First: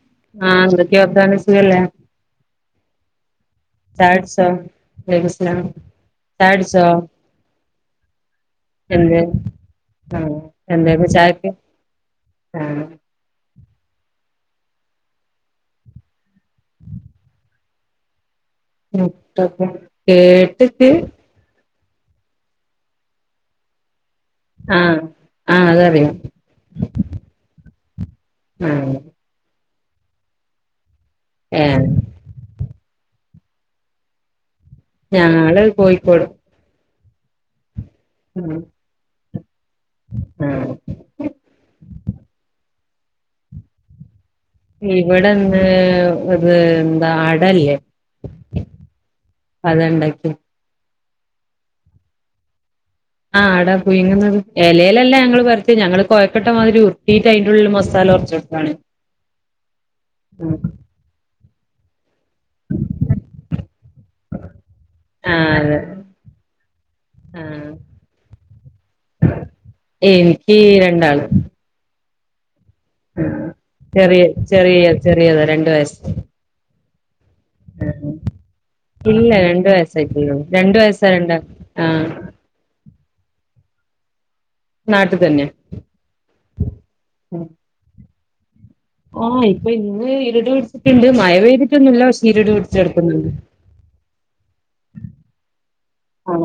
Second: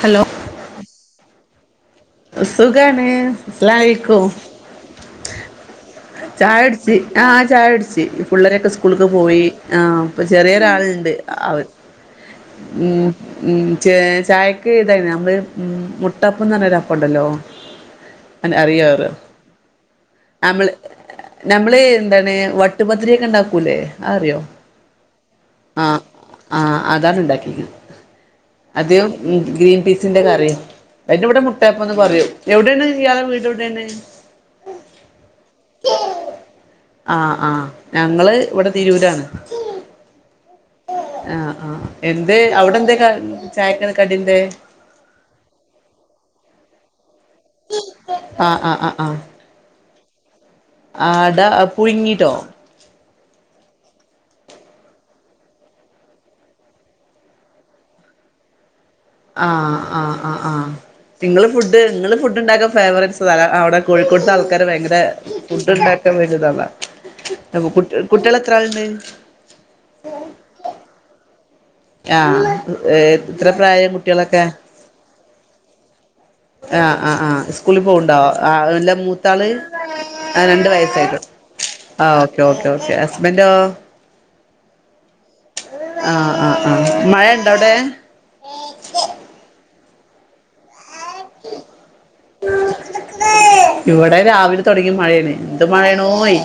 Hello ആ എന്തൊക്കെർത്താനം സുഖല്ലേ സുഖാണ് ചായ അസ്ലാലക്കും കുടിച്ചോ [unintelligible] വലൈക്കും സ്സലാം ചായ ടിച്ചു ആ ചായ ടിച്ചു പിള്ളേരൊക്കെ സ്കൂൾക്ക് എന്ത് പോയി ആ ഇപ്പൊ ആഹ് എന്തായിരുന്നു ചെറിയൊരാളുണ്ട് ചായക്ക് ആത് ഉ ആഹ് [unintelligible] ഉം ച് ചായക് ഇതാരുന്നു നമ്മള് ഉം മുട്ടപ്പന്ന് റഞ്ഞ ഒരപ്പോണ്ടല്ലോ മുട്ടപ്പം കേട്ടിട്ടു ണ്ടാണ് വട്ടുപത്രിയൊക്കെ ഉണ്ടാക്കൂല്ലേആറിയ്യോ ആഹ് ആഹ് ആ അതറിയാം ആ ആധാർ ഉണ്ടാക്കിക്കാണ് അത് ആഹ് [unintelligible] ഗ്രീൻ പീസിന്റെ കറി അതിന്റിവിടെ ഏഹ് മുട്ടപ്പന്ന് പറയും എവിടാണ് ഇയാൾടെ വീടെവിടെയാണ് ഞങ്ങള് കൊയ്ക്കോട് ആ ആ ഞങ്ങള് ഇവിടെ തിരൂരാണ് ആ ചന്ത് ചായക്ക് എന്താ കടിയന്തേ, ഇവിടെന്ന് ഒരൂ അടല്ലേ ആ ആ ആ അതണ്ടാകും ആ അടാ പുഴുങ്ങീ ട്ടോ ആ അടാ പുയുഗ്യുന്നത് ന്നത് എലേലല്ല ഞങ്ങള് വരത്തി ഞങ്ങള് കോഴക്കട്ട മാതിരി ഉരുടീട്ടു അതിന്റെയുള്ളിൽ മസാല [unintelligible] ണ [unintelligible] ആ ആ ആ നിങ്ങള് ഫുഡ് നിങ്ങള് ഫു--‌ ഫുഡ്ഡ്ണ്ടാക്കൻ ഫെവെറൈറ്റ് അവിടെ കോഴിക്കോട്ട്ത്തെ ആൾക്കാരെ ഭയങ്കര ആഹ് ഫുഡ്, അതെ ഉണ്ടാക്കാൻ വലുത് അതാ ആഹ് കുട്ട്, കുട്ട്യാള് എത്രളുണ്ട്. എനിക്ക് രണ്ടാള്. ആ ഉം എത്ര പ്രായം ചെറിയ കുട്ട്യാളൊക്കെ. ചെറിയ ചെറിയതാ രണ്ട് വയസ്സ് ആ ആ ആ സ്കൂളിൽ പോവുണ്ടോ, ആ ഇല്ല മൂത്താള് രണ്ട് വയസ്സായിട്ടൊള്ളൂ ആ രണ്ട് വയസ്സാ വയസ്സായിട്ട് രണ്ടാ ആ ആഹ് ഓക്കെ ഓക്കേ. ഒക്കെ ഒക്കെ ഹസ്ബന്റൊ, നാട്ട്തന്നെ. ആ ആഹ് ആ മഴ, ഇണ്ടോ അവിടെ. ഉം, ഇപ്പോ ഇന്ന് ഇരുട് ഇണ്ട്, മഴപെയ്തിട്ടൊന്നുല്ല ഇരട് പിടിച്ചുകടക്കുന്നുണ്ട്. ഇവിടെ രാവിലെ തുടങ്ങി മഴയാണ് എന്ത് ആ മഴയാണോയ്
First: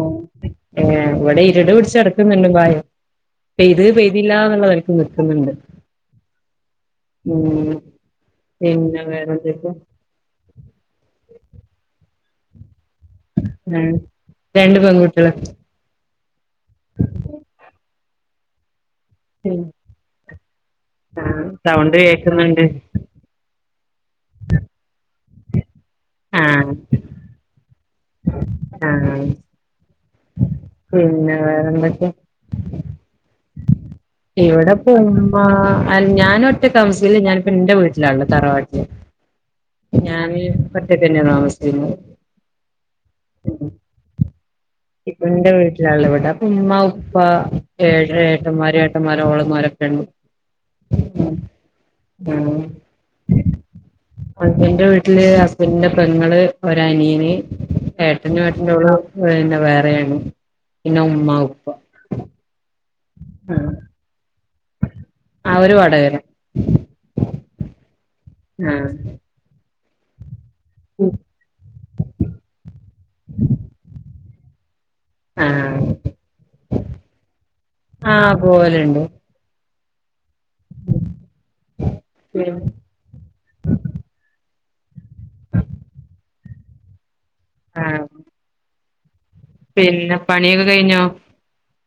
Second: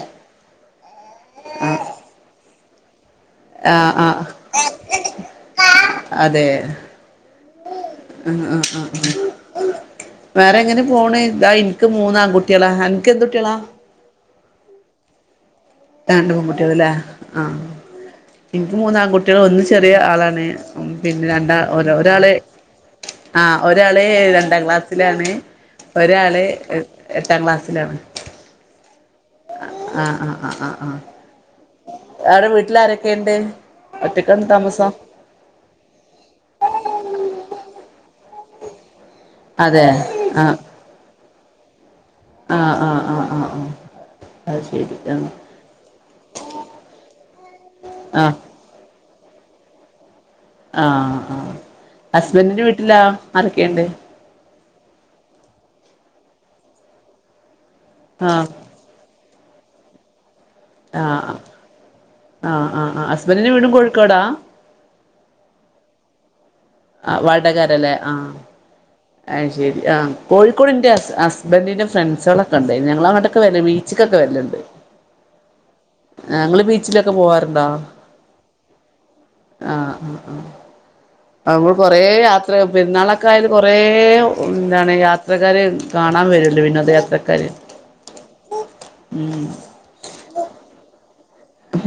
ഏ ഇവിടെ ഇരുട് പിടിച്ചുകടക്കുണ്ട് ബൈ ആ പൈത് ആ പൈതിലെന്നനിലക്ക് നിക്കുന്നുണ്ട്. അതെ, ഉം ഉം ഉം ഉം. പിന്നെ വേറെന്തൊക്കെ വേറെ എങ്ങനെ പോണ്, ഇതാ ഇനിക്ക് മൂന്ന് ആൺ കുട്ട്യാള്ള. ആഹ് രണ്ട് പെൺകുട്ട്യാള് രണ്ട് പേകുട്ട്യാള്ല്ലേ ആ ഉം. മൂന്നാൺകകുട്ട്യാള് ഒന്ന് ചെറിയ ആളാണ് പിന്നെ ആഹ് രണ്ടാ, സൗണ്ട് ഒരാള് കേക്കുന്നുണ്ട് ആ ഒരാള് ഏ രണ്ടാക്ലാസ്സിലാണ്. ഒരാള് ആഹ് ഏട്ട് എട്ടാംക്ലാസ്സിലാണ്. ആഹ ആഹാ ആ ആ ആ, അവിടെ വീട്ടിലാരൊക്കെണ്ട്. ഇവിടെപ്പൊ ഉമ്മ അ ഞാന് ഒറ്റക്കാ താമസിക്കല് ഞാനിപ്പോ ഇന്റെ വീട്ടില്. ലാള്ള് തറവാട്ടില് അതെ ഞാന് ആ ഒറ്റക്കെന്നെ താമസിച്ചിനെ. ആയിശേരി. ഇപ്പോ ഇന്റെ വീട്ടിലല്ലേ അപ്പോ ഉമ്മ ഉപ്പ ഏ ആ ആ ഏട്ടന്മാരെ ഏ ഏട്ടന്മാര് ഓളുമ്മാരോക്കണ്ട്. ആഹ് ആ ഹസ്ബന്റിന്റെ വീട്ടിലോ ആരൊക്കെയിണ്ട്. എന്റെ വീട്ടില്, ഹസ്ബന്റിന്റെ പെങ്ങള് ഒരനിയന് ഏട്ടനും ആഹ് ഏട്ടന്റെ ഓളും. അവര് പിന്നെ വേറെയാണ് പിന്നെ ഉമ്മ, ആഹ് ഉപ്പ. ആഹ് ആഹ് ആഹ് ഹസ്ബന്റിന്റെ വീട്ടും ആഹ് കോഴിക്കോടാ. അവര് വടക്കര. ആഹ്, വടക്കാരല്ലേ ആ ആഹ് ആയിശേരി ആ കോഴിക്കോട്, ഇന്റെ ഹസ്ബന്റിന്റെ ഫ്രണ്ട്സ്ളൊക്കെണ്ടായിന്, ഞങ്ങള് അങ്ങോട്ടൊക്കെ വരയിന്, ബീച്ച്ക്കൊക്കെ വരാല്ണ്ട്. ആഹ് ആ ഇങ്ങള് ബീച്ചിലൊക്കെ പോവാറുണ്ടാ. ആഹ് പോവലുണ്ട് അഹ് അഹ് അഹ് ആ ഇങ്ങള് കൊറേ യയാത്രയൊക്കെ പെരുന്നാലൊക്കെ, ആയാല് കൊറേയെ എന്താണ് യാ യാത്രക്കാര് കാണാൻവരൂല്ലേ വിനോദയാത്രക്കാര് ആഹ് പിന്നെ പണിയൊക്കെ കഴിഞ്ഞോ.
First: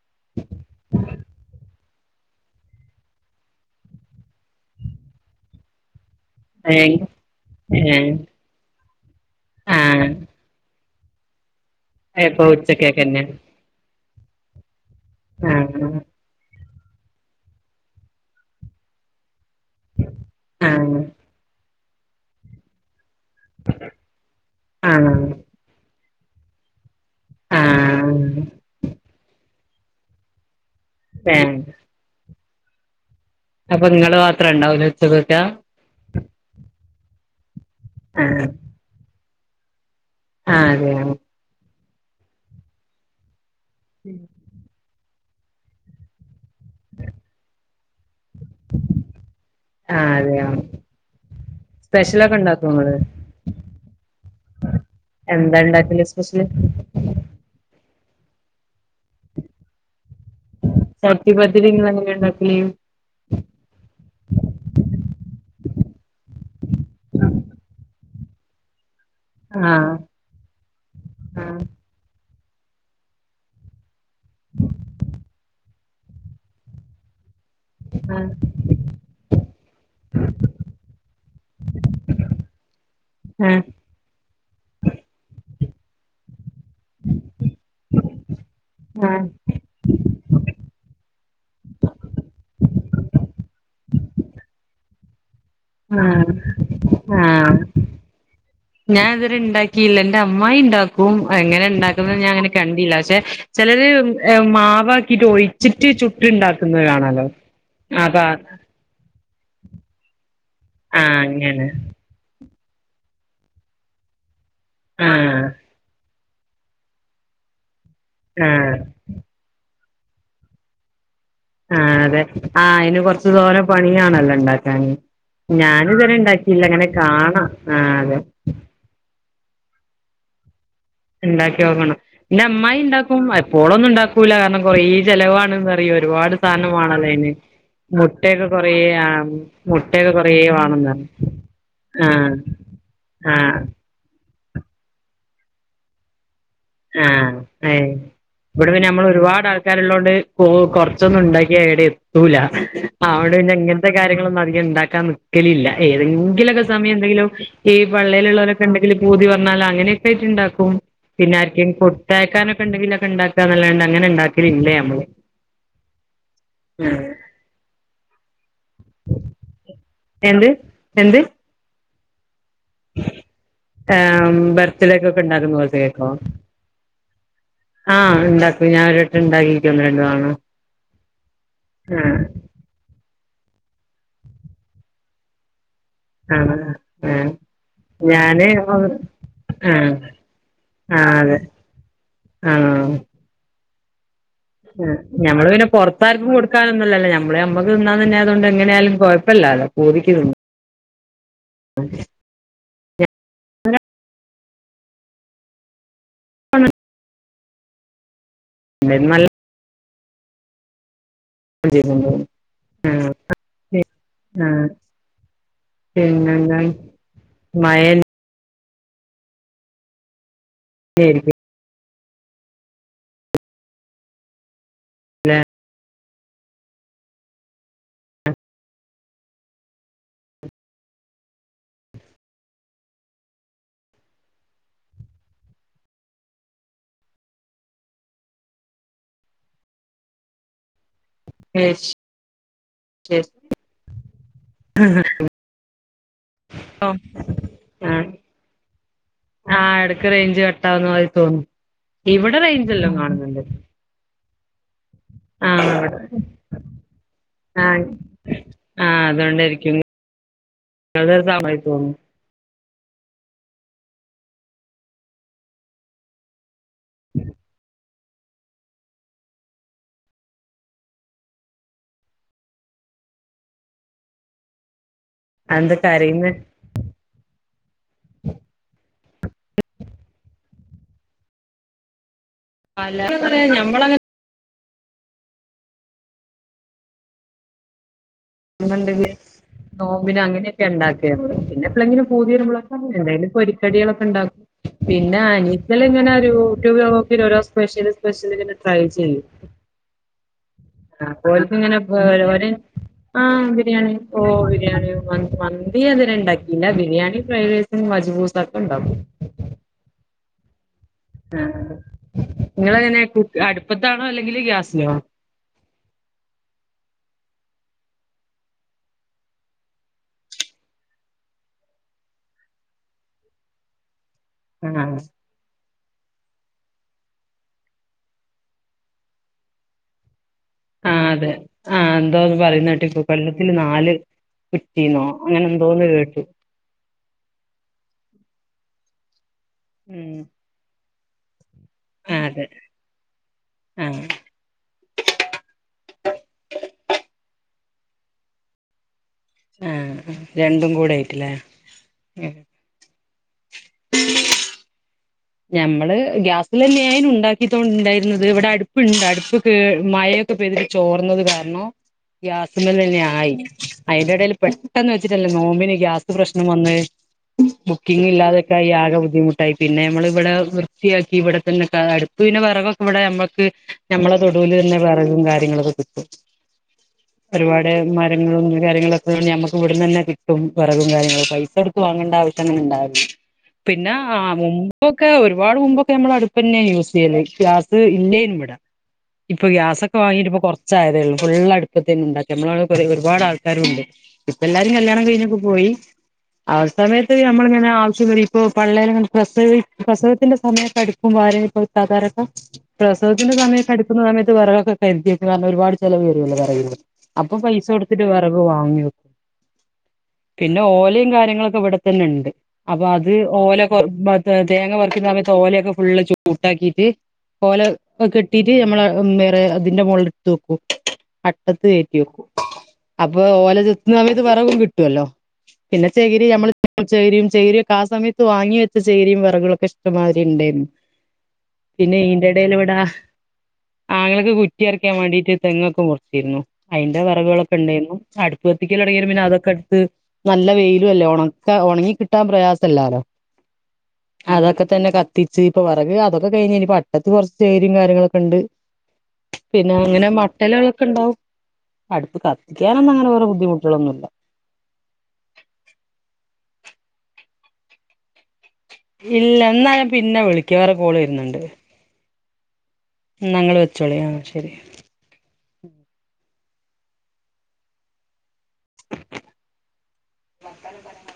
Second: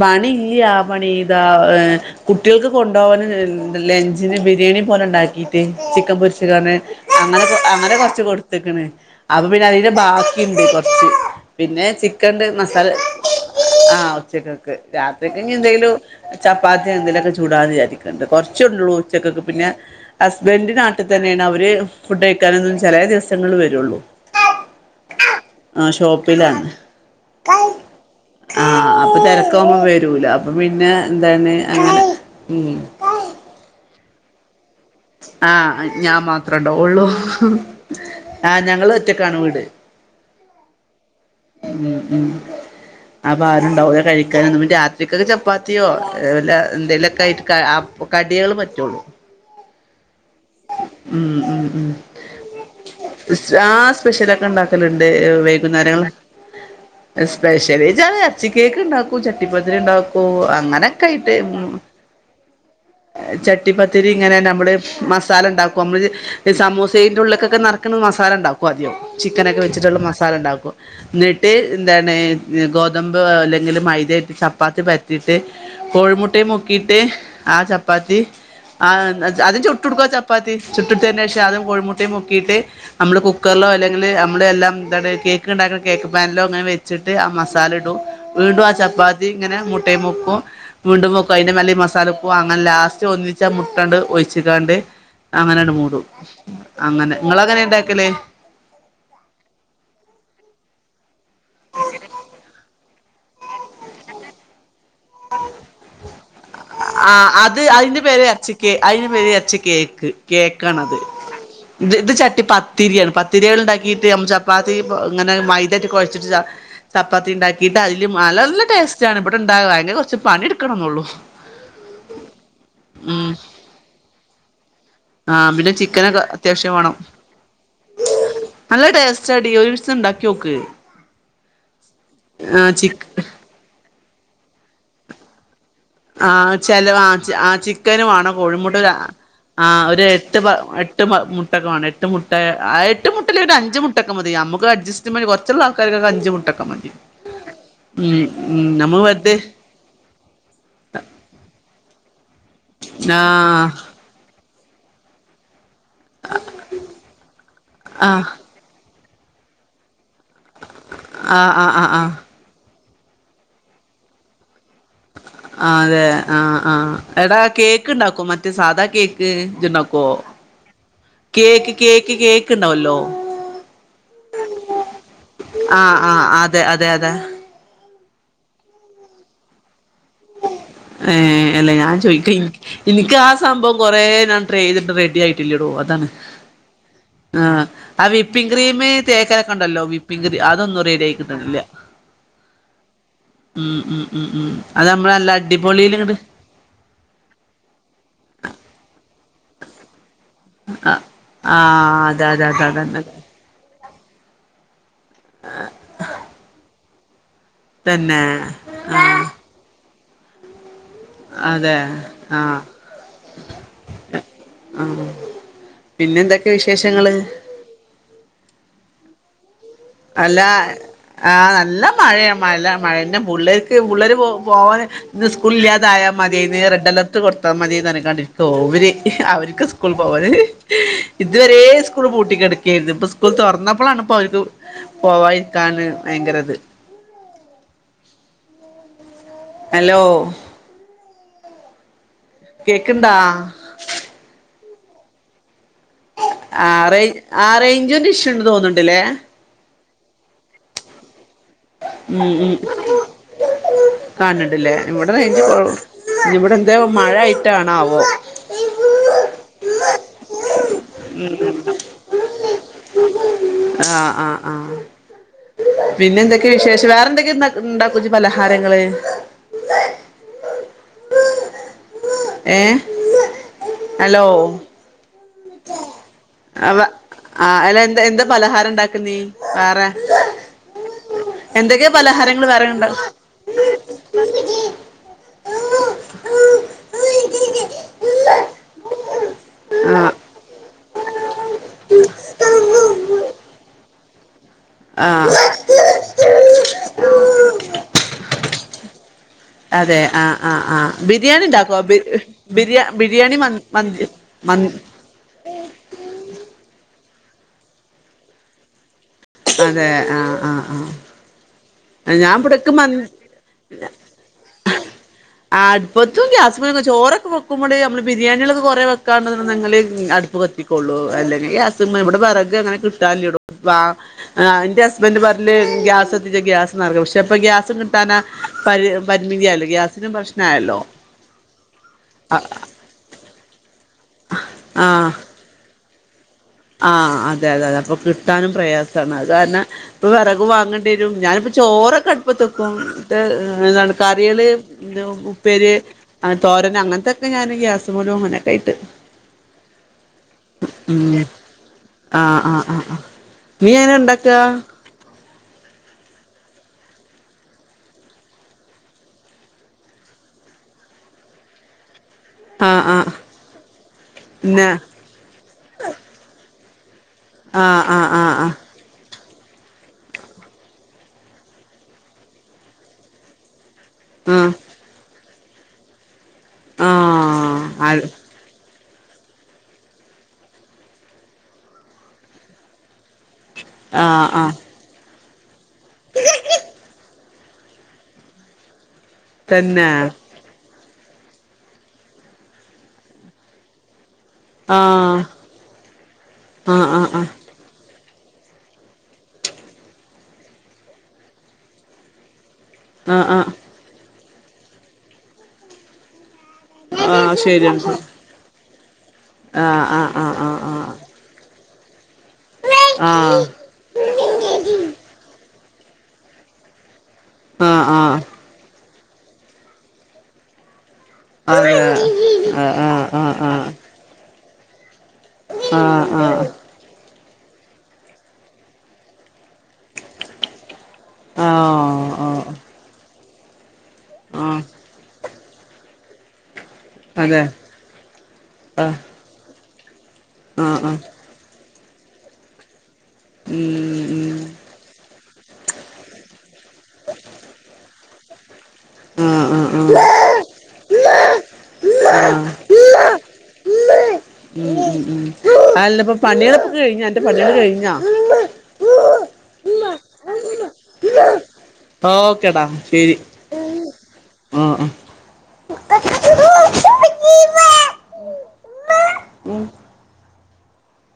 പണിഇല്ല്യ, പണിതാ ഏ കുട്ടികൾക്ക് കൊണ്ടോവാൻ ലെ ലെഞ്ചിന് ബി ബിരിയാണി പോലെ ഇണ്ടാക്കിട്ട് ചിക്കൻപൊരി വെച്ചിങ്ങാണ്ട്, ഏയ് അങ്ങനെ ഏഹ് അങ്ങനെകൊറച്ച് കൊടുത്ത്ക്കാണ് അപ്പോ പിന്നെ അതിന്റെ ആഹ് ബാക്കിണ്ട് കോ ഇച്ച് പിന്നെ ഇപ്പൊ ചിക്കണ്ട് മസാല ഉച്ചക്കേക്കന്നെ ആ ഉച്ചക്കക്ക്. രാത്രിക്ക് ഇനി ആഹ് എന്തേലും ചപ്പാത്തി എന്തേലും ഒക്കെ ചൂടാ എന്ന് വിചാരിക്ക്ണ്ട് കുറച്ചുണ്ടള്ളൂഉച്ചക്കക്ക് പിന്നെ ഹസ്ബന്റ്, ആഹ് നാട്ത്തെന്നെയാണ് അവര് ഫുഡ്‌ കഴിക്കെന്നും ചേലെ ദിവസ ങ്ങള് വരൊള്ളൂ ആഹ് ആഷോപ്പിലാണ്. കൈ ആഹ് ആഹ് അപ്പോ തിരക്കവുബോ വരുല്ല അപ്പോ പിന്നെ എന്താണ് ഏഹ് അങ്ങനെ ഉം അപ്പ ഇങ്ങള് മാത്രം ഇണ്ടാവൂ ആ ഞാൻ മാത്ര ഉണ്ടോ ഉള്ളൂ ആ ഞങ്ങള് ഒറ്റ ക്കാണ് വീട് ആ അതെയെ മ് മ് അപ്പൊ ആരുണ്ടാവൂല്ല കഴിക്കാനും പിനെ രാ [unintelligible] ചപ്പാത്തിയോ എന്തെലൊക്കെ ആയിട്ട് കടിയകള് പറ്റുള്ളൂ ആ അതെ [unintelligible] സ്പെഷ്യലൊക്കെ ഉണ്ടാക്കെ നിങ്ങള് ആ സ്പെഷ്യലൊക്കെ ഉണ്ടാക്കലുണ്ട് എന്താ ഇണ്ടാക്കല് വൈകുന്നേരങ്ങള സ്പെഷ്യല് സ്പെഷ്യല് [unintelligible] ഇറച്ചി കേക്ക് ഉണ്ടാക്കൂ ചട്ടിപ്പത്തിരി ഉണ്ടാക്കൂ അങ്ങനൊക്കെ ചട്ടി ആയിട്ട് പത്തിരി ഇങ്ങളെങ്ങനെ ഇണ്ടാക്കല് ചട്ടിപ്പത്തിരി ഇങ്ങനെ നമ്മള് മസ് ഉണ്ടാക്കും നമ്മ സമൂസേന്റെറ ഉള്ളിലക്കൊക്കെ നറക്ക്ണ മസാല ഉണ്ടാക്കും ആദ്യം ചിക്കനൊക്കെ ആഹ് വെച്ചിട്ടുള്ള മസാല ണ്ടാക്കും എന്നിട്ട് ആഹ് എന്താണ് ഗോതമ്പ് അല്ലെങ്കിൽ മൈദായിട്ട് ചപ്പാത്തി പരത്തിയിട്ട് കോഴിമുട്ടയും മുക്കിയിട്ട് ആ ചപ്പാത്തി ആഹ് ആ അതി ചുട്ട്ടുക്കുവ ചപ്പ ചുട്ടിട്ട് തന്നന് ശേഷം അതും കോഴിമുട്ടയും മുക്കിയിട്ട് നമ്മള് ആഹ് കുക്കറിലോ അല്ലെങ്കിൽ നമ്മള എല്ലാം എ കേക്ക് ഉണ്ടാക്കുന്ന കേക്ക് പാനിലോ അങ്ങനെ വെച്ചിട്ട് ആ മസാല ഇടും വീണ്ടും ആ ചപ്പാത്തി ആഹ് ഇങ്ങനെ മു മുട്ടയും മുക്കും വീണ്ടും മുക്കും അതിന്റെ മല്ല മസാല പും അങ്ങനെ ലാസ്റ്റ് ഒന്നിച്ചാ മുട്ടണ്ട് ഒഴിച്ചിക്കാണ്ട് അങ്ങനെട് മൂടും അങ്ങനെ ആഹ് നിങ്ങ എങ്ങനെ ആഹ് ഇണ്ടാക്കല് ഞാൻ ഇതവരു ഇണ്ടാക്കിയില്ല എന്റെ അമായി ഉണ്ടാക്കും എങ്ങനെ ഉണ്ടാക്കുന്ന ഞാൻ അങ്ങനെ കണ്ടില്ല പക്ഷെ ചിലര് മാവ് ആ കാണാലോ അത് അതിന്റെ അപ്പ പേരെ അച്ചക്ക് അതിന്റെ പേരെ അച്ചക്ക് കേക്ക് കേക്ക ആണത് ആഹ് അങ്ങനെ ഇത് ഇത് ചട്ടി പത്തിരിയാണ് പത്തിരികൾ ഉണ്ടാക്കിട്ട് ചപ്പാത്തി ഇങ്ങനെ ആഹ് മൈതട്ടി കുഴച്ചിട്ട് ചപ്പാത്തി ഉണ്ടാക്കിട്ട് അതില് നല്ല ആഹ് ടേസ്റ്റ് ആണ് ഇവിടെണ്ടാവുക അയിന് കുറച്ച് പണിയ എടുക്കണന്നള്ളു ആ അതെ ആ അയ്ന് കൊറച്ചു തോരം പണിയാണല്ലോ ഉണ്ടാക്ക ഞാന് ആ പിന്നെ ഞാന് ഇത് വരെ ചിക്കനൊക്കെ ഇണ്ടാക്കിയില്ല അത്യാവശ്യം അങ്ങനെ വേണം കാണാം ആ അതെ സ്റ്റഡിയഴസ് [unintelligible] ഉണ്ടാക്കി നോക്ക് ഉണ്ടാക്കി നോക്കണം എന്റെ ആ അമ്മായി ചിക്ക് ഉണ്ടാക്കും എപ്പോഴൊന്നും ഉണ്ടാക്കൂല കാരണം കൊറേ ചെലവാണ് ആ ഒരുപാട് സാധനം ചില വേണല്ലോ ആ അയ്ന് ആ ചിക്കന് വേണം മുട്ടക്കെ കൊറ കോഴിമുട്ട ഒരു ആ ഒരു മുട്ടക്കെ കൊറ എട്ട് വേ എട്ട് മുട്ടക്കമാണ് എട്ട് മുട്ട എട്ട് മുട്ടൽട്ട ആഹ് അഞ്ച് മുട്ടക്കെ മതി നമ്മുക്ക് അഡ്ജസ്റ്റ് കുറുള്ള ആൾക്കൊക്ക അഞ്ച് മുട്ട ആ അ ഉം ഇവിടെ പിന്ന നമ്മൾ വെറുതെ ഒരുപാട് ആൾക്കാർള്ളോണ്ട് പോ കൊറച്ചൊന്നും ഉണ്ടാക്കി എവിടെ എത്തൂല അവിടെ ആഹ് അങ്ങനത്തെ കാര്യങ്ങളൊന്നും ഉണ്ടാക്കാൻ നക്കലില്ല ഏതെങ്കിലുമൊക്കെ സമയം എന്തെങ്കിലും ഈ ആഹ് പള്ളയിലുള്ളവരൊക്കെ ഉണ്ടെങ്കിലും പൂതി പറഞ്ഞാൽ അങ്ങനെയൊക്കെ ആയിട്ട് ഉണ്ടാക്കും പിന്നെ ആഹ് ആർക്കെയ് ആഹ് ആഹ് ആഹ് കൊടുത്തയക്കാനൊക്കെ ഉണ്ടെങ്കിൽ ഒക്കെ ഉണ്ടാക്കുകല്ലാണ്ട് അങ്ങനെ ഉണ്ടാക്കല് ഇല്ല ഞാൻ ആ അതെ ആ ആ എടാ കേക്ക് ഉണ്ടാക്കോ മറ്റേ സാധാ കേക്ക് ഇണ്ടാക്കോ എന്ത് എന്ത് കേക്ക് കേക്ക് കേക്ക് ഉണ്ട വല്ലോ ആ ബർത്തിടേക്ക് ഒക്കെ ഉണ്ടാക്കുന്ന പോലത്തെ ആഹ് കേക്കോ ആഹ് അതെ അതെ അതെ ആ ഉണ്ടാക്കും ഞാനൻ ഒരുട്ട് ഉണ്ടാക്കിക്ക്ണ് ഏ അല്ലേ ഞാൻ ആഹ് ചോദിക്ക എനിക്ക് ആ സംഭം കൊറേ ഞൻട്ര ചെയ്തിട്ട് റെഡി ആയിട്ടില്ലേടോ അത് ആ ആ ആ വിപ്പിംഗ ക്രീം തേക്കലെക്കെ ഉണ്ടല്ലോ ആഹ് വിപ്പിങ് ക്രീം അതൊന്നും റെഡി ആയി കിട്ട്ണില്ല ആ ഉം ഉം ഉം ഉം അത് നമ്മള് നല്ല ഞമ്മള് അടിപൊളിയില് ഇങ്ങട് പിന്നെറത്തർക്കും കൊടുക്കാനൊന്നല്ലേ നമ്മള നമ്മക്ക് തിന്ന തന്നെ അതുകൊണ്ട് എങ്ങനെയായാലും ഇപ്പല്ലല്ല പോതിക്കുന്നു ആ ആ അത അതെ അത അതന്ന ആ തന്നെ ന്ത ആഹ് മല്ല അതെ ആഹ് [unintelligible] ആ [unintelligible] ആ ആഹ് പിന്നെ എന്തൊക്കെ പിന്നെന്താ വിശേഷങ്ങള് മയ അല്ല ആ മഴന്നേര്ക്കും നല്ല മഴയ മല മഴന്ന പുള്ളർക്ക് പുള്ളര് പോ പോകെ ഇന്ന് സ്കൂള ഇല്ലാതായ മതിയേന്ന് റെഡ് അലർട്ട് കൊടുത്താൽ മതിയേന്ന്നക്കാണ്ടിരിയ്ക്ക്ഓര് അവർക്ക് സ്കൂള പോവാന് ഇതുവരെ സ്കൂള് പൂട്ടി കിടക്കുകായിരുന്നു ഇപ്പൊ സ്കൂൾ തുറന്നപ്പോഴാണ് ഇപ്പോ അവർക്ക് പോവതിരിക്കാണ് ഭയങ്കരത് ഹലോ അ കേക്കണ്ടാ ആ ആ ആറ ആഹ് ആറേഞ്ച്ണ്ട് ഇഷ്യു ഉണ്ടന്ന് തോന്നണ്ടില്ലേ ആഹ് എടക്ക് റേഞ്ച് കട്ടാതി തോന്നും ഇവിടെ റേഞ്ച്ല്ലാം കാണുന്നുണ്ട് കാണണ്ട്ല്ലേ ഇവിടെ കഴ ആഹ് ഇവിടെ ഇവിടെ എന്താ ആഹ് മഴയിട്ടാണാവോ സദസാ മഹട്ടു അ [unintelligible] ആ ആ ആ പിന്നെ എന്തൊക്കെയ വിശേഷം വേറെന്തൊക്കെയ പുതി പലഹാരങ്ങള് ഏ ഹലോ എന്തൊ കരയുന്നെ അവ ആ അല്ല എന്താ എന്താ പലഹാരം ഉണ്ടാക്ക നീ വേറെ എന്തൊക്കെയാ പലഹാരങ്ങൾ വേറെുണ്ട അല്ലാതെ പറയാ ഞമ്മള ണ്ട് ആഹ് നോമ്പിന അങ്ങനെയൊക്കെ ഉണ്ടാക്കരുന്നു പിന്നെപ്പളെങ്കിലും പുതിയ മുളക്ക എന്തായാലും പൊരിക്കടികളൊക്കെ ഉണ്ടാക്കും പിന്നെ ആഹ് അനീത്തൽ ഇങ്ങനെ ഒരു യൂട്യൂബ് നോക്കി ഓരോ സ്പെഷ്യല് സ്പെഷ്യല് ഇങ്ങനെ ട്രൈ ചെയ്യും അതെ ആ ആ ആ ബിരിയാണി ഉണ്ടാക്കോ ബി ബിരിയാ ബിരി ആ ബിരിയാണി ഓ ബിരിയാണിയ മന്ത് മന്തി അത്ണ്ടാക്കില്ല ബിരിയാണി യിൽവേസും വജപൂസ ഒക്കെ ഉണ്ടാവും അതെ ആ ആ ആ ആ നിങ്ങള അങ്ങനെ അടുപ്പത്താണോ അല്ലെങ്കില് ഗ്യാസിനോ അടുപ്പും ഗ്യസമൊ ചോറൊക്കെ വെക്കുമ്പോഴ നമ്മള് ബിരിയാണികളൊക്കെ കൊറെ വെക്കാ നിങ്ങള് അ അപ്പ് കത്തിക്കൊള്ളു അല്ലെങ്ക ഗ്യാസുമി ഇവിടെ വിറഗ അങ്ങനെ കിട്ടല്ലേട വ ആ എന്റെ ആഹ് ഹസ്ബൻഡറ് പറഞ്ഞേ ഗ്യാസ് എത്തിച്ച ഗ്യാസ് നടക്കും പക്ഷെ അപ്പ ഗ്യാസും കിട്ടാനാ പരി പരിമിതിയല്ലോ ഗ്യാസിനും പ്ര ആ അതെ ആ എന്താന്ന് പറയുന്ന കേട്ട് ഇപ്പൊ കൊള്ളത്തില് നാല് കുറ്റീന്നോ അങ്ങനെ എന്തോന്ന് കേട്ട ആ അതെ അതെ അതെ അപ്പൊ കിട്ടാനും പ്രയാസമാണ് അത് കാരണം ഇപ്പൊ ഉം വിറക് വാങ്ങ ണ്ടി വരും ഞാനിപ്പ ചോറൊക്കെ ആഹ് അതെ അടുപ്പത്ത് വക്കും എന്താണ് ആഹ് കറികള് എ ഉപ്പേര് തോരന അങ്ങനത്തെയൊക്കെ ഞാൻ ഗ്യാസുമേലു അങ്ങനൊക്കെ ഇട്ട് ആ രണ്ടും കൂടെ ആയിട്ടില്ലേ ആ ആ ആ ആ നീ എങ്ങനെ ഉണ്ടാക്ക ഞമ്മള് ഗ്യാസിലല്ലായും ഉണ്ടാക്കിട്ടോണ്ട്ണ്ടായിരുന്നത് ഇവിടെ അടുപ്പുണ്ട് അടുപ്പ് കേ മഴ പതി ചോർന്നത് കാരണോ ആഹ് ഗ്യാസിമ്മലന്നെ ആഹ് ആയി അതിന്റെ ഇടയിൽ പിന്നെ പെട്ടെന്ന് വെച്ചിട്ടല്ലേ നോമ്പിന് ഗ്യാസ് പ്രശ്നം വന്ന് ആഹ് ആഹ് ബുക്കിങ്ങ് ആഹ് ഇല്ലാതൊക്കായി ആകെ ബുദ്ധിമുട്ടായി പിന്നെ നമ്മള് ഇവിടെ വൃത്തിയാക്കി ഇവിടെ തന്നെട്ട് അടുപ്പ് പിന്നെ വെറകൊക്കെ വടെഞ മ്മക്ക് ഞമ്മളെ ആഹ് തൊടുവില് തന്നെ വറകും കാര്യ ആഹ് ആഹ് ഒരുപാട് അത് ആഹ് ആഹ് മരങ്ങളും കാര്യങ്ങളൊ [unintelligible] ഞമ്മക്ക് ഇവിടന്ന് തന്നെ കിട്ടും വറകും കാര്യങ്ങളും പൈസ കൊടുത്ത് വാങ്ങേണ്ട ആവശ്യന്നുംണ്ടാവലി പിന്നെ ആ മുമ്പൊക്കെ ഒരുപാട് മുമ്പൊക്കെ ഞമ്മൾ അടുപ്പന്നെ യൂസ് ചെയ്യല്. ഗ്യാസ് ഇല്യാനും വിടെ ഇപ്പൊ തന്നെ ഗ്യാസൊക്കെ വാങ്ങിട്ട ഇപ്പ കൊ ച്ചായതേ ള്ളൂ ഫുള്ളടുപ്പത്തി തന്നെ ണ്ടാക്കി ഞമ്മളെവടെ കുറെ ഒരുപാട് ആൾക്കാരുണ്ട്. ഇപ്പ എല്ലാരേം കല്യാണം ആഹ് കഴിഞ്ഞൊക്കെ പോയി ആ ആഹ് ആഹ് സമയത്ത് ആഹ് നമ്മളിങ്ങനെ ആവ് [unintelligible] പ്രസവത്തിന്റെ സമയത്ത് അടുപ്പും [unintelligible] പ്രസവത്തിന്റെ ആഹ് ആഹ് സമയത്ത് [unintelligible] സമയത്ത് വിറകൊക്കെ കരുതിവെക്കും കാരണം ഒരുപാട് ചിലവ് വരൂലോ [inaudible] അപ്പൊ ആഹ് പൈസ ശരിയാണ് ശരി കൊടുത്തിട്ട് വിറക് വാങ്ങിവെ ആഹ് ആഹ് ആഹ് ആഹ് പിന്നെ ആഹ് ഓലയും കാര്യങ്ങളൊക്കെ ഇവിടെ തന്നെ ണ്ട്. അപ്പൊ അത് ആഹ് ഓല പൊ [unintelligible] ഈ സമയത്ത് ഓലൊക്കെ ഫുള്ള് ചൂട്ടാക്കിയിട്ട് ഓല ആഹ് ആഹ് കെട്ടീട്ട് നമ്മള ഉം വേറെ അതിന്റെ മോളി ലിടുത്ത് വെക്കും. അട്ടത്ത് അതെ കയറ്റി വെക്കും ആഹ് ആഹ് അപ്പൊ ആഹ് ഓല ചെത്തുന്ന ആമയത്ത് [unintelligible] കിട്ടുവല്ലോ ആഹ് പിന്നെ ആഹ് ചെകരി ആഹ് ഞമ്മൾ ചേരിം ചേരിക്കെ ആ സമയത്ത് വങ്ങി വെച്ച ചേരിം വെ റകളൊക്കെ ഇഷ്ടമാതിരി ണ്ടായിരുന്നു പിന്നെ ആഹ് ഇന്റെ ഇടൽ ഓഹ് ഇവിടെ- ആങ്ങളക്ക് ആഹ് കുറ്റി അറിക്കാൻ വേണ്ടിയിട്ട് തെങ്ങൊക്കെ മുറച്ചിരുന്നു. അയിന്റെ അതെ വറവുകളൊക്കെ ഉണ്ടായിനു ക്ഷെ അടുപ്പ് കത്തിക്കൽ ആഹ് തുടങ്ങിയാരേ പിന്നെ അതൊക്കെട്ത്ത് നല്ല ആഹ് വെയിലും ആഹ് അല്ലേ ഉണക്കാ ഉണങ്ങി കിട്ടാൻ പ്രയാസല്ലാലോ. ഉം ഉം ഉം ഉം അതൊക്കെ തന്നെ കത്തിച്ച് ഇപ്പൊ വിറക് അതൊക്കെ കഴിഞ് ഞ്ഞിപ്പ അ ട്ടത്ത് കുറച്ച് ചേരിം കാര്യങ്ങളൊക്കെ ണ്ട്. ആഹ് പിന്നെ ആഹ് അങ്ങനെ മട്ടലുകളൊക്കെ ആഹ് ണ്ടാവും. അടുപ്പ് ആഹ് കത്തിയാനൊന്നും അങ്ങനെ ഒരു ബുദ്ധിമുട്ടുകളൊന്നുല്ല. ഉം ഉം [unintelligible] അന്റെ പണികള് കഴിഞ്ഞാ? ഇല്ല ന്ന ഞാൻ പിന്നെ വിളിക്ക വേറെ കോള് വരുന്നുണ്ട്. ഓക്കെടാ. ശരി ന്ന ഇങ്ങള് വെച്ചോളെ ആഹ് ആ ശെരി. ആഹ് ഉം. [unintelligible]